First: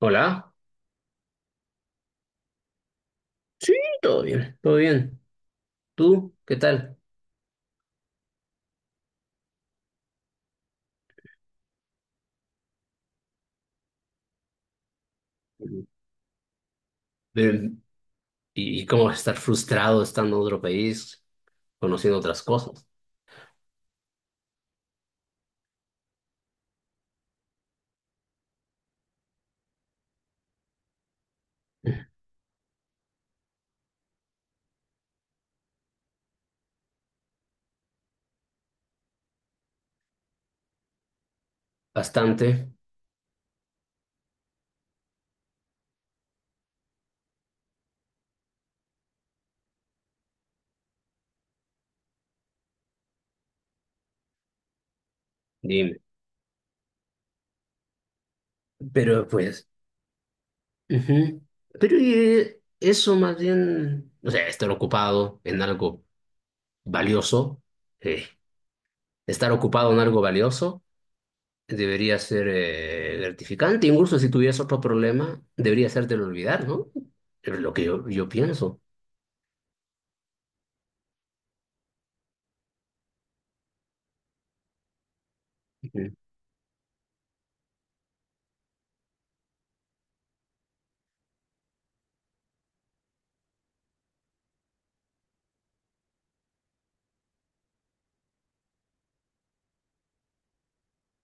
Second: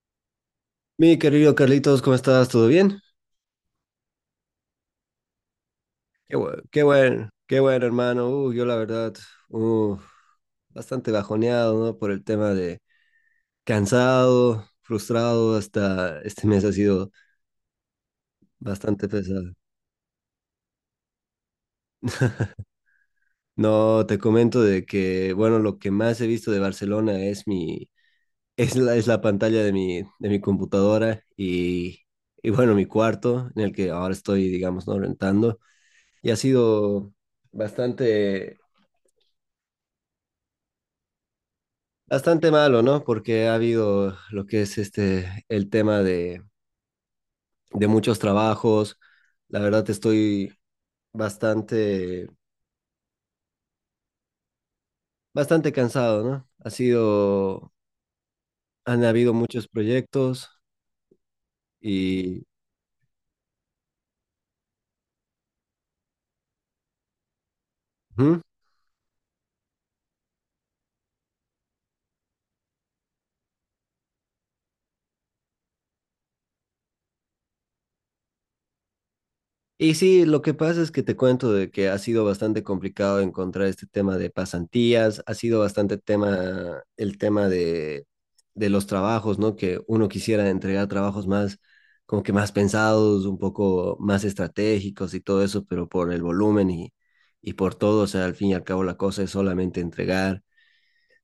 Hola. Mi querido Carlitos, ¿cómo estás? ¿Todo bien? Sí, todo bien, todo bien. ¿Tú Qué qué bueno, qué tal? bueno, qué bueno, hermano. Yo la verdad, uh, bastante bajoneado, ¿no? Por el tema de cansado, frustrado, hasta este mes ha sido De- ¿Y cómo bastante vas a estar pesado. frustrado estando en otro país, conociendo otras cosas? No, te comento de que, bueno, lo que más he visto de Barcelona es es la pantalla de de mi computadora y bueno, mi cuarto en el que ahora estoy, digamos, ¿no? Rentando. Y ha sido bastante. Bastante, Bastante malo, ¿no? Porque ha habido lo que es este, el tema de muchos trabajos. La verdad estoy bastante, bastante dime. cansado, ¿no? Ha sido, han Pero habido muchos pues, proyectos ujú. Pero y... eso más bien, o sea, valioso, eh, ¿Mm? estar ocupado en algo valioso, debería ser gratificante. Incluso si tuvieras otro problema, debería hacértelo olvidar, ¿no? Es lo que yo pienso. Y sí, lo que pasa es que te cuento de que ha sido bastante complicado encontrar este tema de pasantías, ha sido bastante Ujú. tema, el tema de los trabajos, ¿no? Que uno quisiera entregar trabajos más, como que más pensados, un poco más estratégicos y todo eso, pero por el volumen y por todo, o sea, al fin y al cabo la cosa es solamente entregar.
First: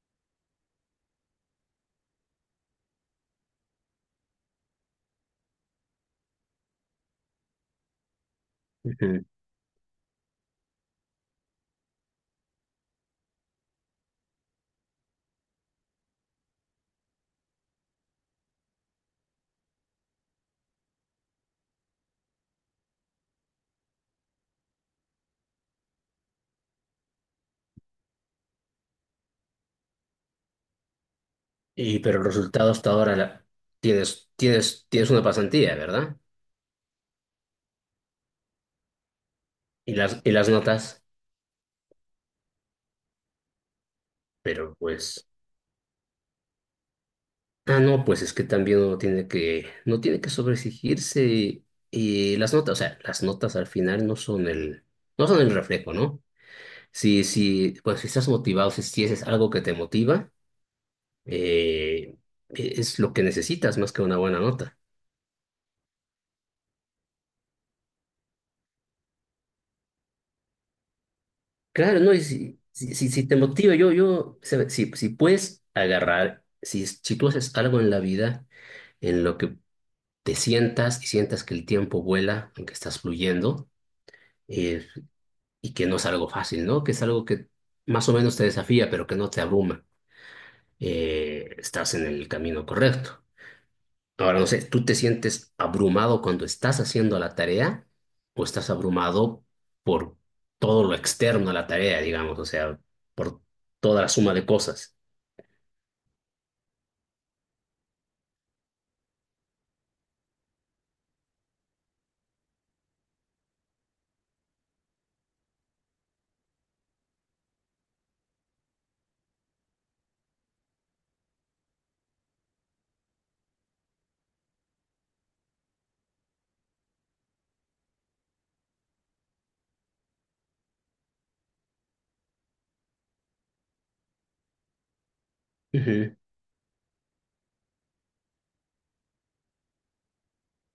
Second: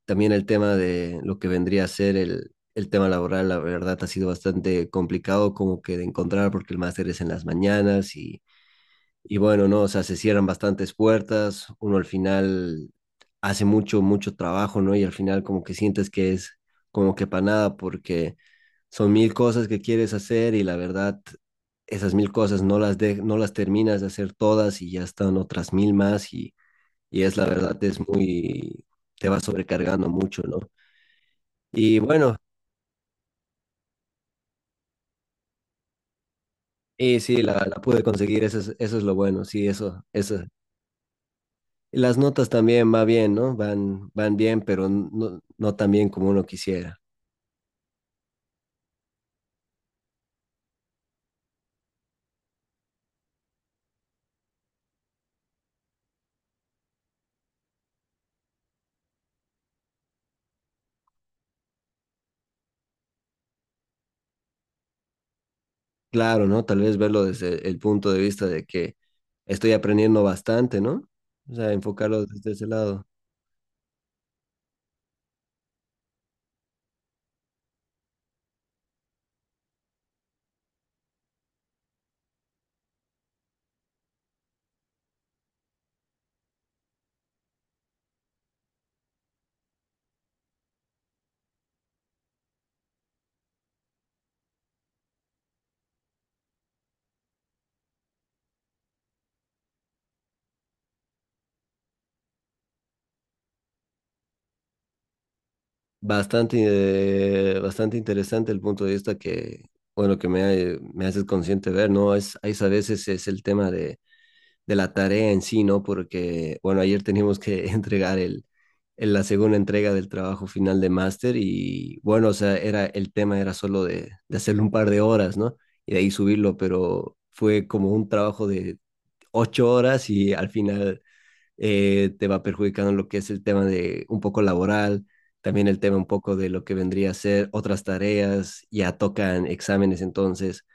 También el tema de lo que vendría a ser el tema laboral, la verdad, ha sido bastante complicado como que de encontrar porque el máster es en las mañanas y Ujú. y bueno, no, o sea, se cierran bastantes puertas, uno al final hace mucho, mucho trabajo, ¿no? Y al final como que sientes que es como que para nada porque son mil cosas que quieres hacer y la verdad esas mil cosas no las terminas de hacer todas y ya están otras mil más y es la verdad, es muy, te va sobrecargando mucho, ¿no? Y Y, pero el bueno, resultado hasta ahora tienes una pasantía, ¿verdad? y sí, la pude conseguir, eso es lo bueno, sí, Y eso, las, y eso. las notas, Las notas también va bien, ¿no? Van, van bien, pero pero pues, no, no tan bien como uno quisiera. ah, no, pues es que también uno tiene que, no tiene que sobreexigirse y las notas, o sea, las notas al final no son el reflejo, ¿no? Si, pues si estás motivado, si es algo que te motiva, eh, es lo que necesitas más que una buena nota. Claro, ¿no? Tal vez verlo desde el punto de vista de que estoy aprendiendo bastante, ¿no? O sea, Claro, no, y enfocarlo desde si, ese si, lado. si, si te motiva, sabe, si puedes agarrar, si tú haces algo en la vida en lo que te sientas y sientas que el tiempo vuela, en que estás fluyendo, eh, y que no es algo fácil, ¿no? Que es algo que más o menos te desafía, pero que no te abruma, estás en el camino correcto. Ahora, no sé, ¿tú te sientes abrumado cuando estás haciendo la tarea o estás abrumado por todo lo externo a la tarea, digamos, o sea, por toda la suma de cosas? Bastante, bastante interesante el punto de vista que, bueno, que me, me haces consciente ver, ¿no? Es, hay a veces es el tema de la tarea en sí, ¿no? Porque, bueno, ayer teníamos que entregar la segunda entrega del trabajo final de máster y, bueno, o sea, era, el tema era solo de hacerlo un par de horas, ¿no? Y de ahí subirlo, pero fue como un trabajo de ocho horas y al final te va perjudicando lo que es el tema de un poco laboral. También el tema un Ujú. poco de lo que vendría a ser otras tareas, ya tocan exámenes, entonces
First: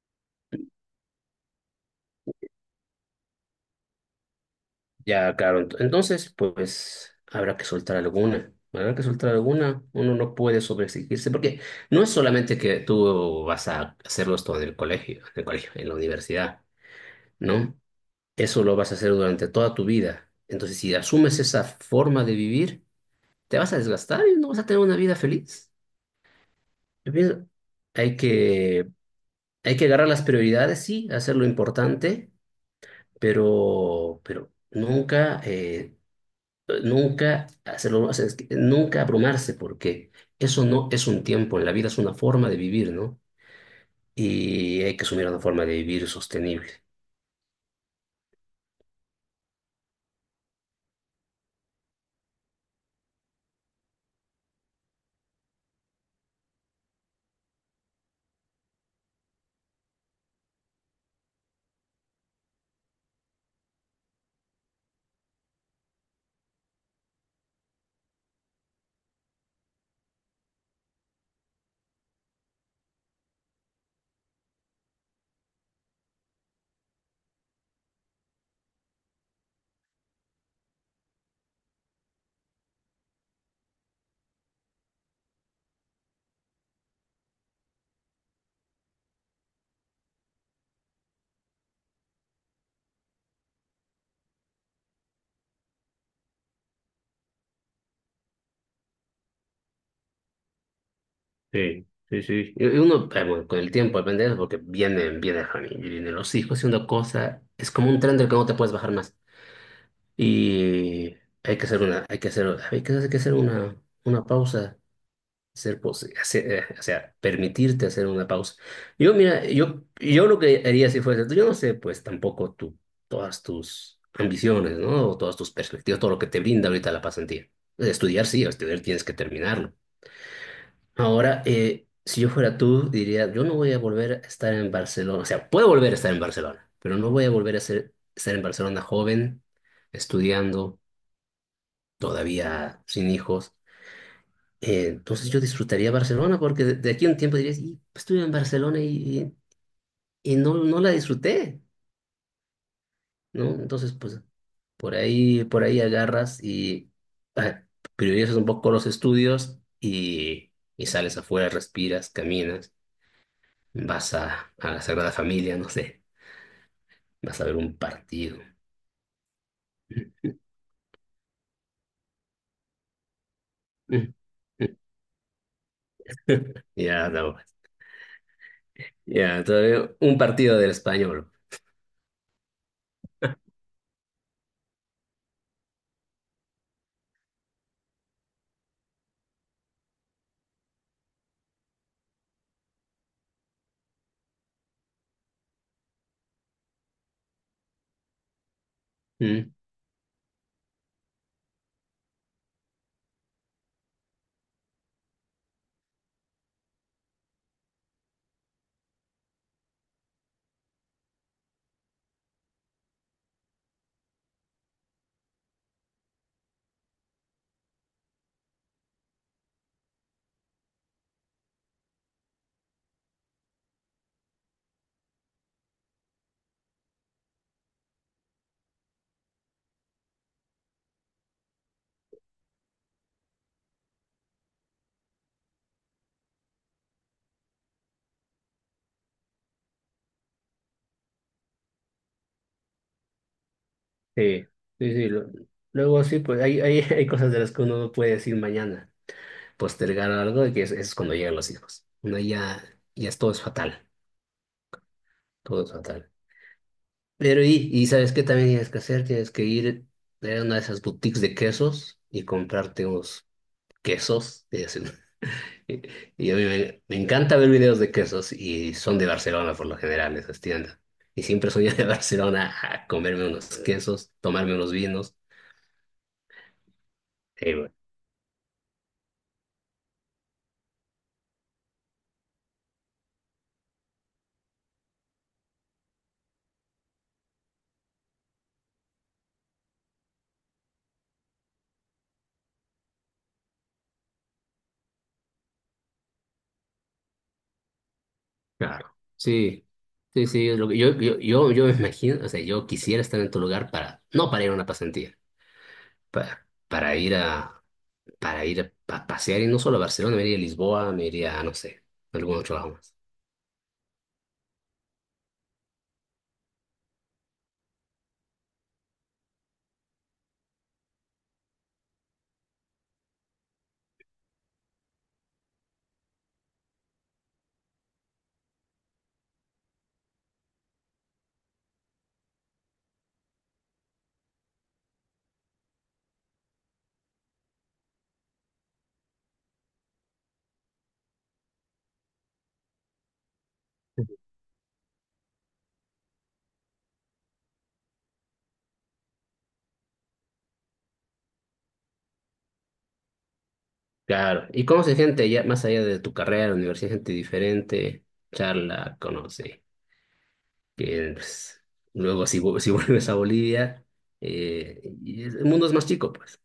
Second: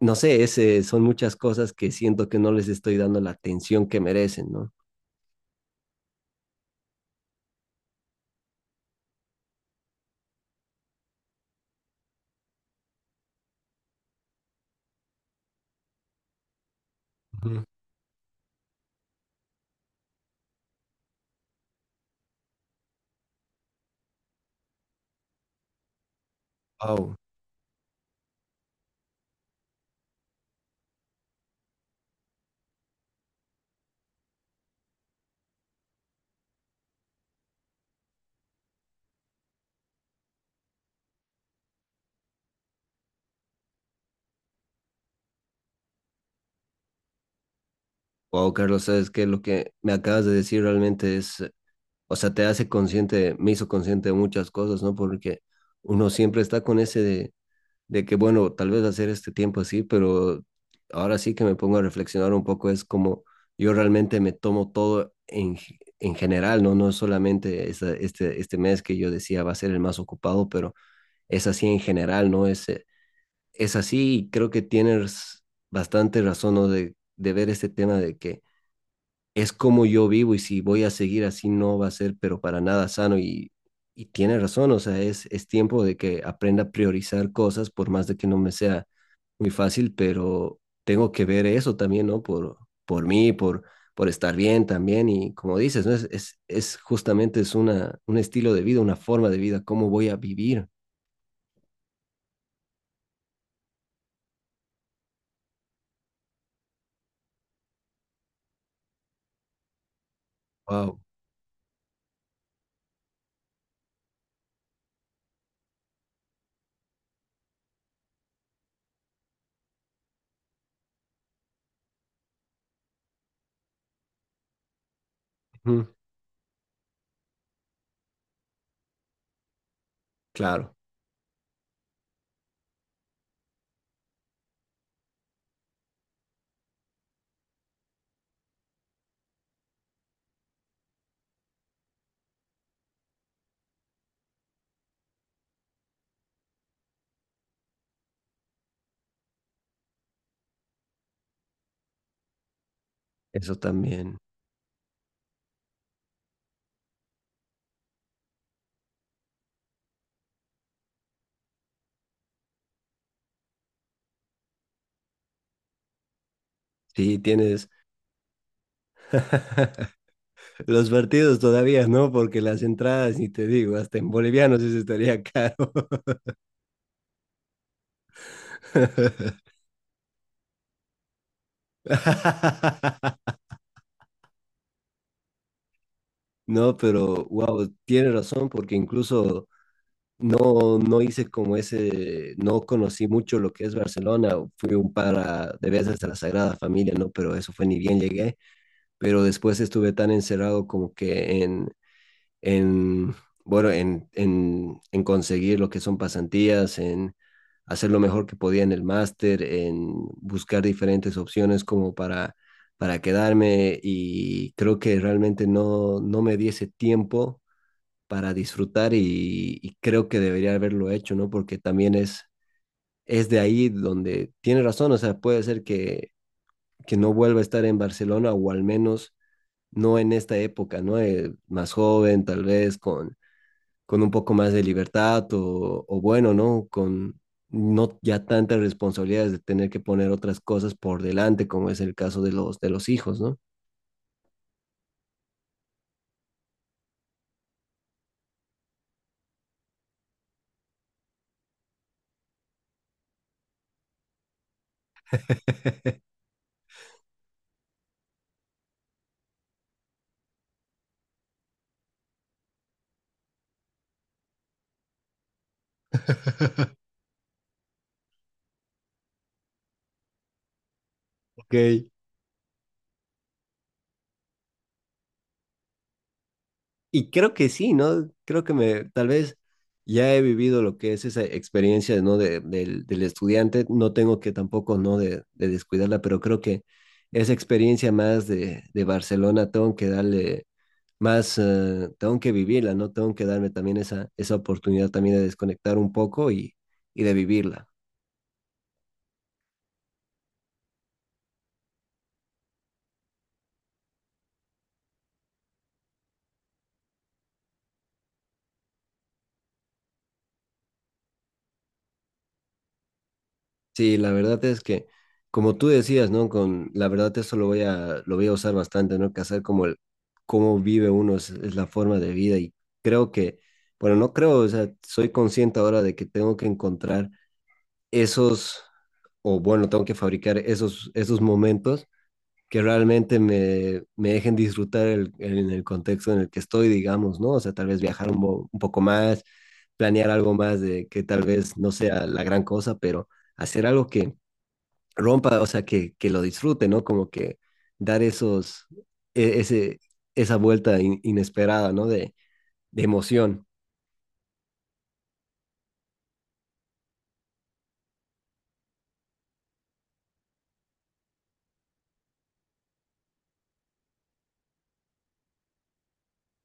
no sé, ese, son muchas cosas que siento que no les estoy dando la atención que merecen, ¿no? Ya, claro, entonces, pues habrá que soltar alguna, uno no puede sobreexigirse, porque no es solamente que tú vas a hacerlo esto en el colegio, en la universidad, Ujú. ¿no? Eso lo vas a hacer durante toda tu vida. Entonces, si asumes esa forma de vivir, te vas a desgastar y no vas a tener una vida feliz. Yo Wow. pienso, hay que, hay que agarrar las prioridades, sí, hacer lo importante, pero nunca, nunca hacerlo, o sea, es que nunca abrumarse, porque eso no es un tiempo, en la vida es una forma de vivir, ¿no? Y hay que asumir una forma de vivir sostenible. Wow, Carlos, sabes que lo que me acabas de decir realmente es, o sea, te hace consciente, me hizo consciente de muchas cosas, ¿no? Porque uno siempre está con ese de que, bueno, tal vez hacer este tiempo así, pero ahora sí que me pongo a reflexionar un poco, es como yo realmente me tomo todo en, en general, ¿no? No es solamente este, este mes que yo decía va a ser el más ocupado, pero es así en general, ¿no? Es así y creo que tienes bastante razón, ¿no? De ver este tema de que es como yo vivo y si voy a seguir así no va a ser, pero para nada sano y tiene razón, o sea, es tiempo de que aprenda a priorizar cosas por más de que no me sea muy fácil, pero tengo que ver eso también, ¿no? Por mí, por estar bien también y como dices, ¿no? Es justamente es una, un estilo de vida, una forma de vida, cómo voy a vivir. Sí, sí, sí. Y uno, bueno, con el tiempo depende de eso, porque vienen, viene la familia, vienen los hijos y una cosa, es como un tren del que no te puedes bajar más. Wow. Y hay que hacer una pausa, o sea, permitirte hacer una pausa. Yo, mira, yo lo que haría si fuese tú, yo no sé, pues tampoco tú, todas tus ambiciones, ¿no? O todas tus Ujú. perspectivas, todo lo que te brinda ahorita la pasantía. Estudiar, sí, estudiar tienes que terminarlo. Claro, Ahora, si yo fuera tú, diría, yo no voy a volver a estar en Barcelona, o sea, puedo volver a estar en Barcelona, pero no voy a volver a ser, estar en Barcelona joven, estudiando todavía sin hijos. Entonces yo disfrutaría Barcelona porque de aquí a un tiempo dirías, y, pues, estuve en Barcelona y no, no la disfruté, ¿no? eso Entonces, también. pues por ahí agarras y ah, priorizas un poco los estudios y sales afuera, respiras, caminas, vas a la Sagrada Familia, no sé, Sí, vas a ver tienes un partido. los partidos todavía, ¿no? Porque las entradas, ni te digo, hasta en bolivianos eso estaría caro. Ya, no, ya, todavía un partido del Español. No, pero wow, tiene razón, porque incluso no, no hice como ese, no conocí mucho lo que es Barcelona, fui un par de veces a la Sagrada Familia, ¿no? Pero eso fue ni bien llegué, pero Mm. después estuve tan encerrado como que en, bueno, en conseguir lo que son pasantías, en hacer lo mejor que podía en el máster, en buscar diferentes opciones como para quedarme y creo que realmente no, no me di ese tiempo para disfrutar y creo que debería haberlo hecho, ¿no? Porque también es de ahí donde tiene razón, o sea, puede ser que no vuelva a estar en Barcelona o al menos no en esta época, ¿no? Más joven, tal vez, con un poco más de libertad o bueno, ¿no? Con no ya tantas responsabilidades de tener que poner otras cosas por delante, como es el caso de de los hijos, ¿no? Sí, sí, sí. Luego sí, pues hay, hay cosas de las que uno no puede decir mañana, postergar algo, y que es, cuando llegan los hijos. Uno ya es, todo es fatal, todo es fatal. Pero y ¿sabes qué también tienes que hacer? Tienes que ir a una de esas boutiques de quesos y comprarte unos quesos. Y, así. Y- y a mí me, me encanta ver videos de quesos y son de Barcelona por lo general, esas tiendas. Y siempre Ok. soy de Barcelona a comerme unos quesos, tomarme unos vinos. Y creo que sí, ¿no? Creo que me, tal vez ya he vivido lo que es esa experiencia, ¿no? Del estudiante, no tengo que tampoco, ¿no? De descuidarla, pero creo que esa experiencia más de Barcelona tengo que darle más, tengo que vivirla, ¿no? Tengo que darme también esa oportunidad también de desconectar un poco y de vivirla. Claro, sí, sí, sí, es lo que yo me imagino, o sea, yo quisiera estar en tu lugar para, no para ir a una pasantía, para, para ir a, para ir a pasear y no solo a Barcelona, me iría a Lisboa, me iría a, no sé, a algún otro lado más. Sí, la verdad es que, como tú decías, ¿no? Con la verdad eso lo voy a usar bastante, ¿no? Que hacer como el, cómo vive uno es la forma de vida y creo que, bueno, no creo, o sea, soy consciente ahora de que tengo que encontrar esos, o bueno, tengo que fabricar esos, esos momentos que realmente me, me dejen disfrutar en el contexto en el que estoy, digamos, ¿no? O sea, tal vez viajar un poco más, planear algo más de que tal vez no sea la gran cosa, pero hacer algo que rompa, o sea, que lo disfrute, ¿no? Como que dar esos, ese, esa vuelta inesperada, ¿no? De emoción. Claro, ¿y conoces gente allá, más allá de tu carrera, universidad, gente diferente, charla, conoce, que pues, luego si, si vuelves a Bolivia, y el mundo es más chico, pues?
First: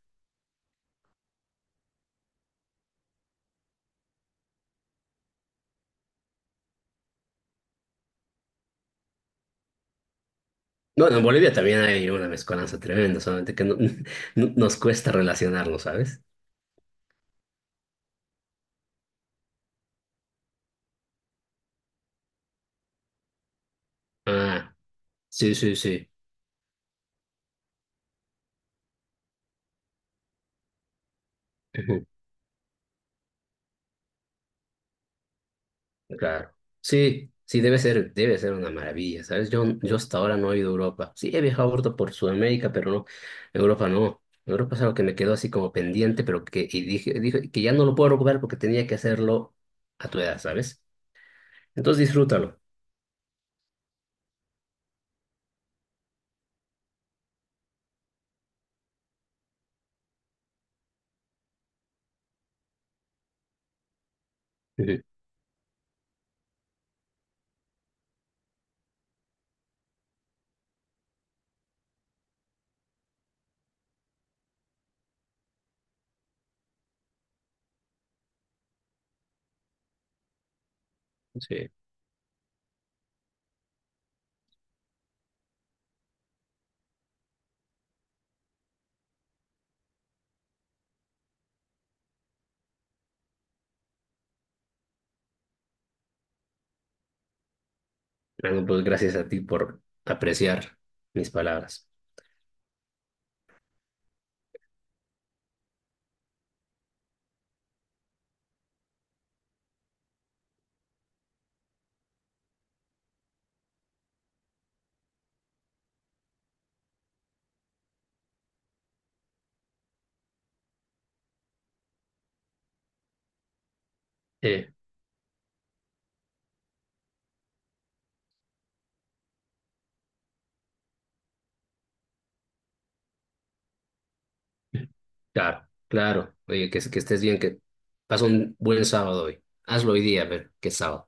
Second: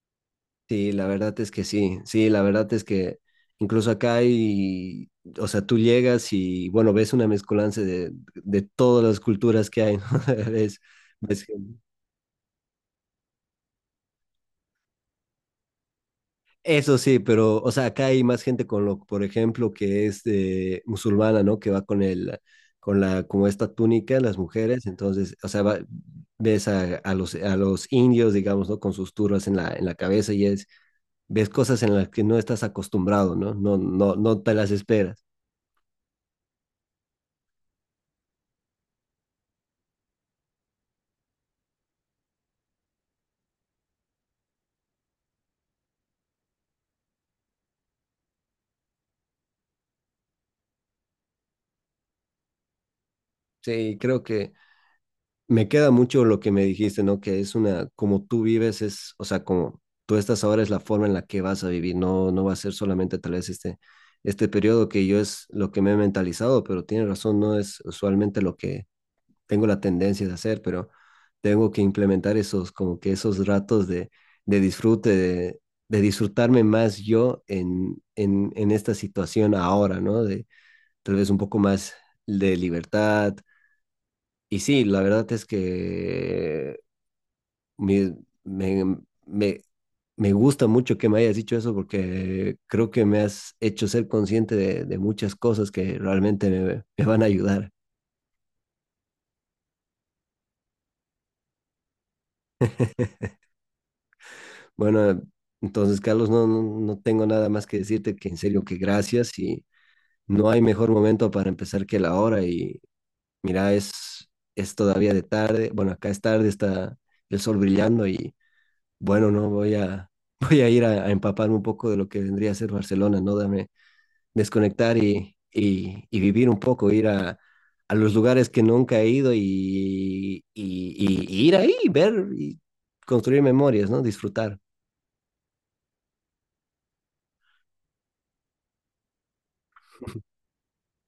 Sí, la verdad es que sí, sí, la verdad es que incluso acá hay, o sea, tú llegas y, bueno, ves una mezcolanza de todas las culturas que hay, ¿no? Ves, No, en ves Bolivia gente. también hay una mezcolanza tremenda, solamente que nos cuesta relacionarlo, ¿sabes? Eso sí, pero, o sea, acá hay más gente con lo, por ejemplo, que es musulmana, ¿no? Que va con con la, como esta túnica, las Ah, mujeres, entonces, o sí, sea, sí, sí. ves a los indios, digamos, ¿no? Con sus turbas en la cabeza y es, ves cosas en Ujú. las que no estás acostumbrado, ¿no? No, no, no te las esperas. Claro. Sí, sí, debe ser una maravilla, ¿sabes? Yo hasta ahora no he ido a Europa. Sí, he viajado ahorita por Sudamérica, pero no, Europa no. Europa es algo que me quedó así como pendiente, pero que, y dije, que ya no lo puedo recuperar porque tenía que hacerlo a tu edad, ¿sabes? Entonces disfrútalo. Sí, creo que me queda mucho lo que me dijiste, ¿no? Que es una, como tú vives, es, o sea, como tú estás ahora es la forma en la que vas a vivir, no, no va a ser solamente tal vez este, este periodo Ujú. que yo es lo que me he mentalizado, pero tienes razón, no es usualmente lo que tengo la tendencia de hacer, pero tengo que implementar esos, como que esos ratos de disfrute, de disfrutarme más yo en esta situación ahora, ¿no? De tal vez un poco Sí. más de libertad, y sí, la verdad es que me, me, me, me gusta mucho que me hayas dicho eso porque creo que me has hecho ser consciente de muchas cosas que realmente me, me van a ayudar. Bueno, pues gracias a ti por apreciar mis palabras. Bueno, entonces, Carlos, no, no, no tengo nada más que decirte que en serio que gracias y no hay mejor momento para empezar que la hora y mira, es todavía de tarde, bueno, acá es tarde, está el sol brillando y bueno, no, voy a, voy a ir a empaparme un poco de lo que vendría a ser Barcelona, ¿no? Dame Eh. desconectar y vivir un poco, ir a los lugares que nunca he ido y ir ahí, ver y construir memorias, ¿no? Disfrutar. Claro, claro. Oye, que estés bien, que pasa un buen sábado hoy. Hazlo hoy día, a ver, qué sábado.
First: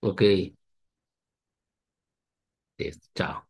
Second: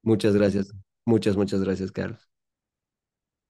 Ok, Muchas gracias. Muchas, muchas gracias, Carlos. listo, chao.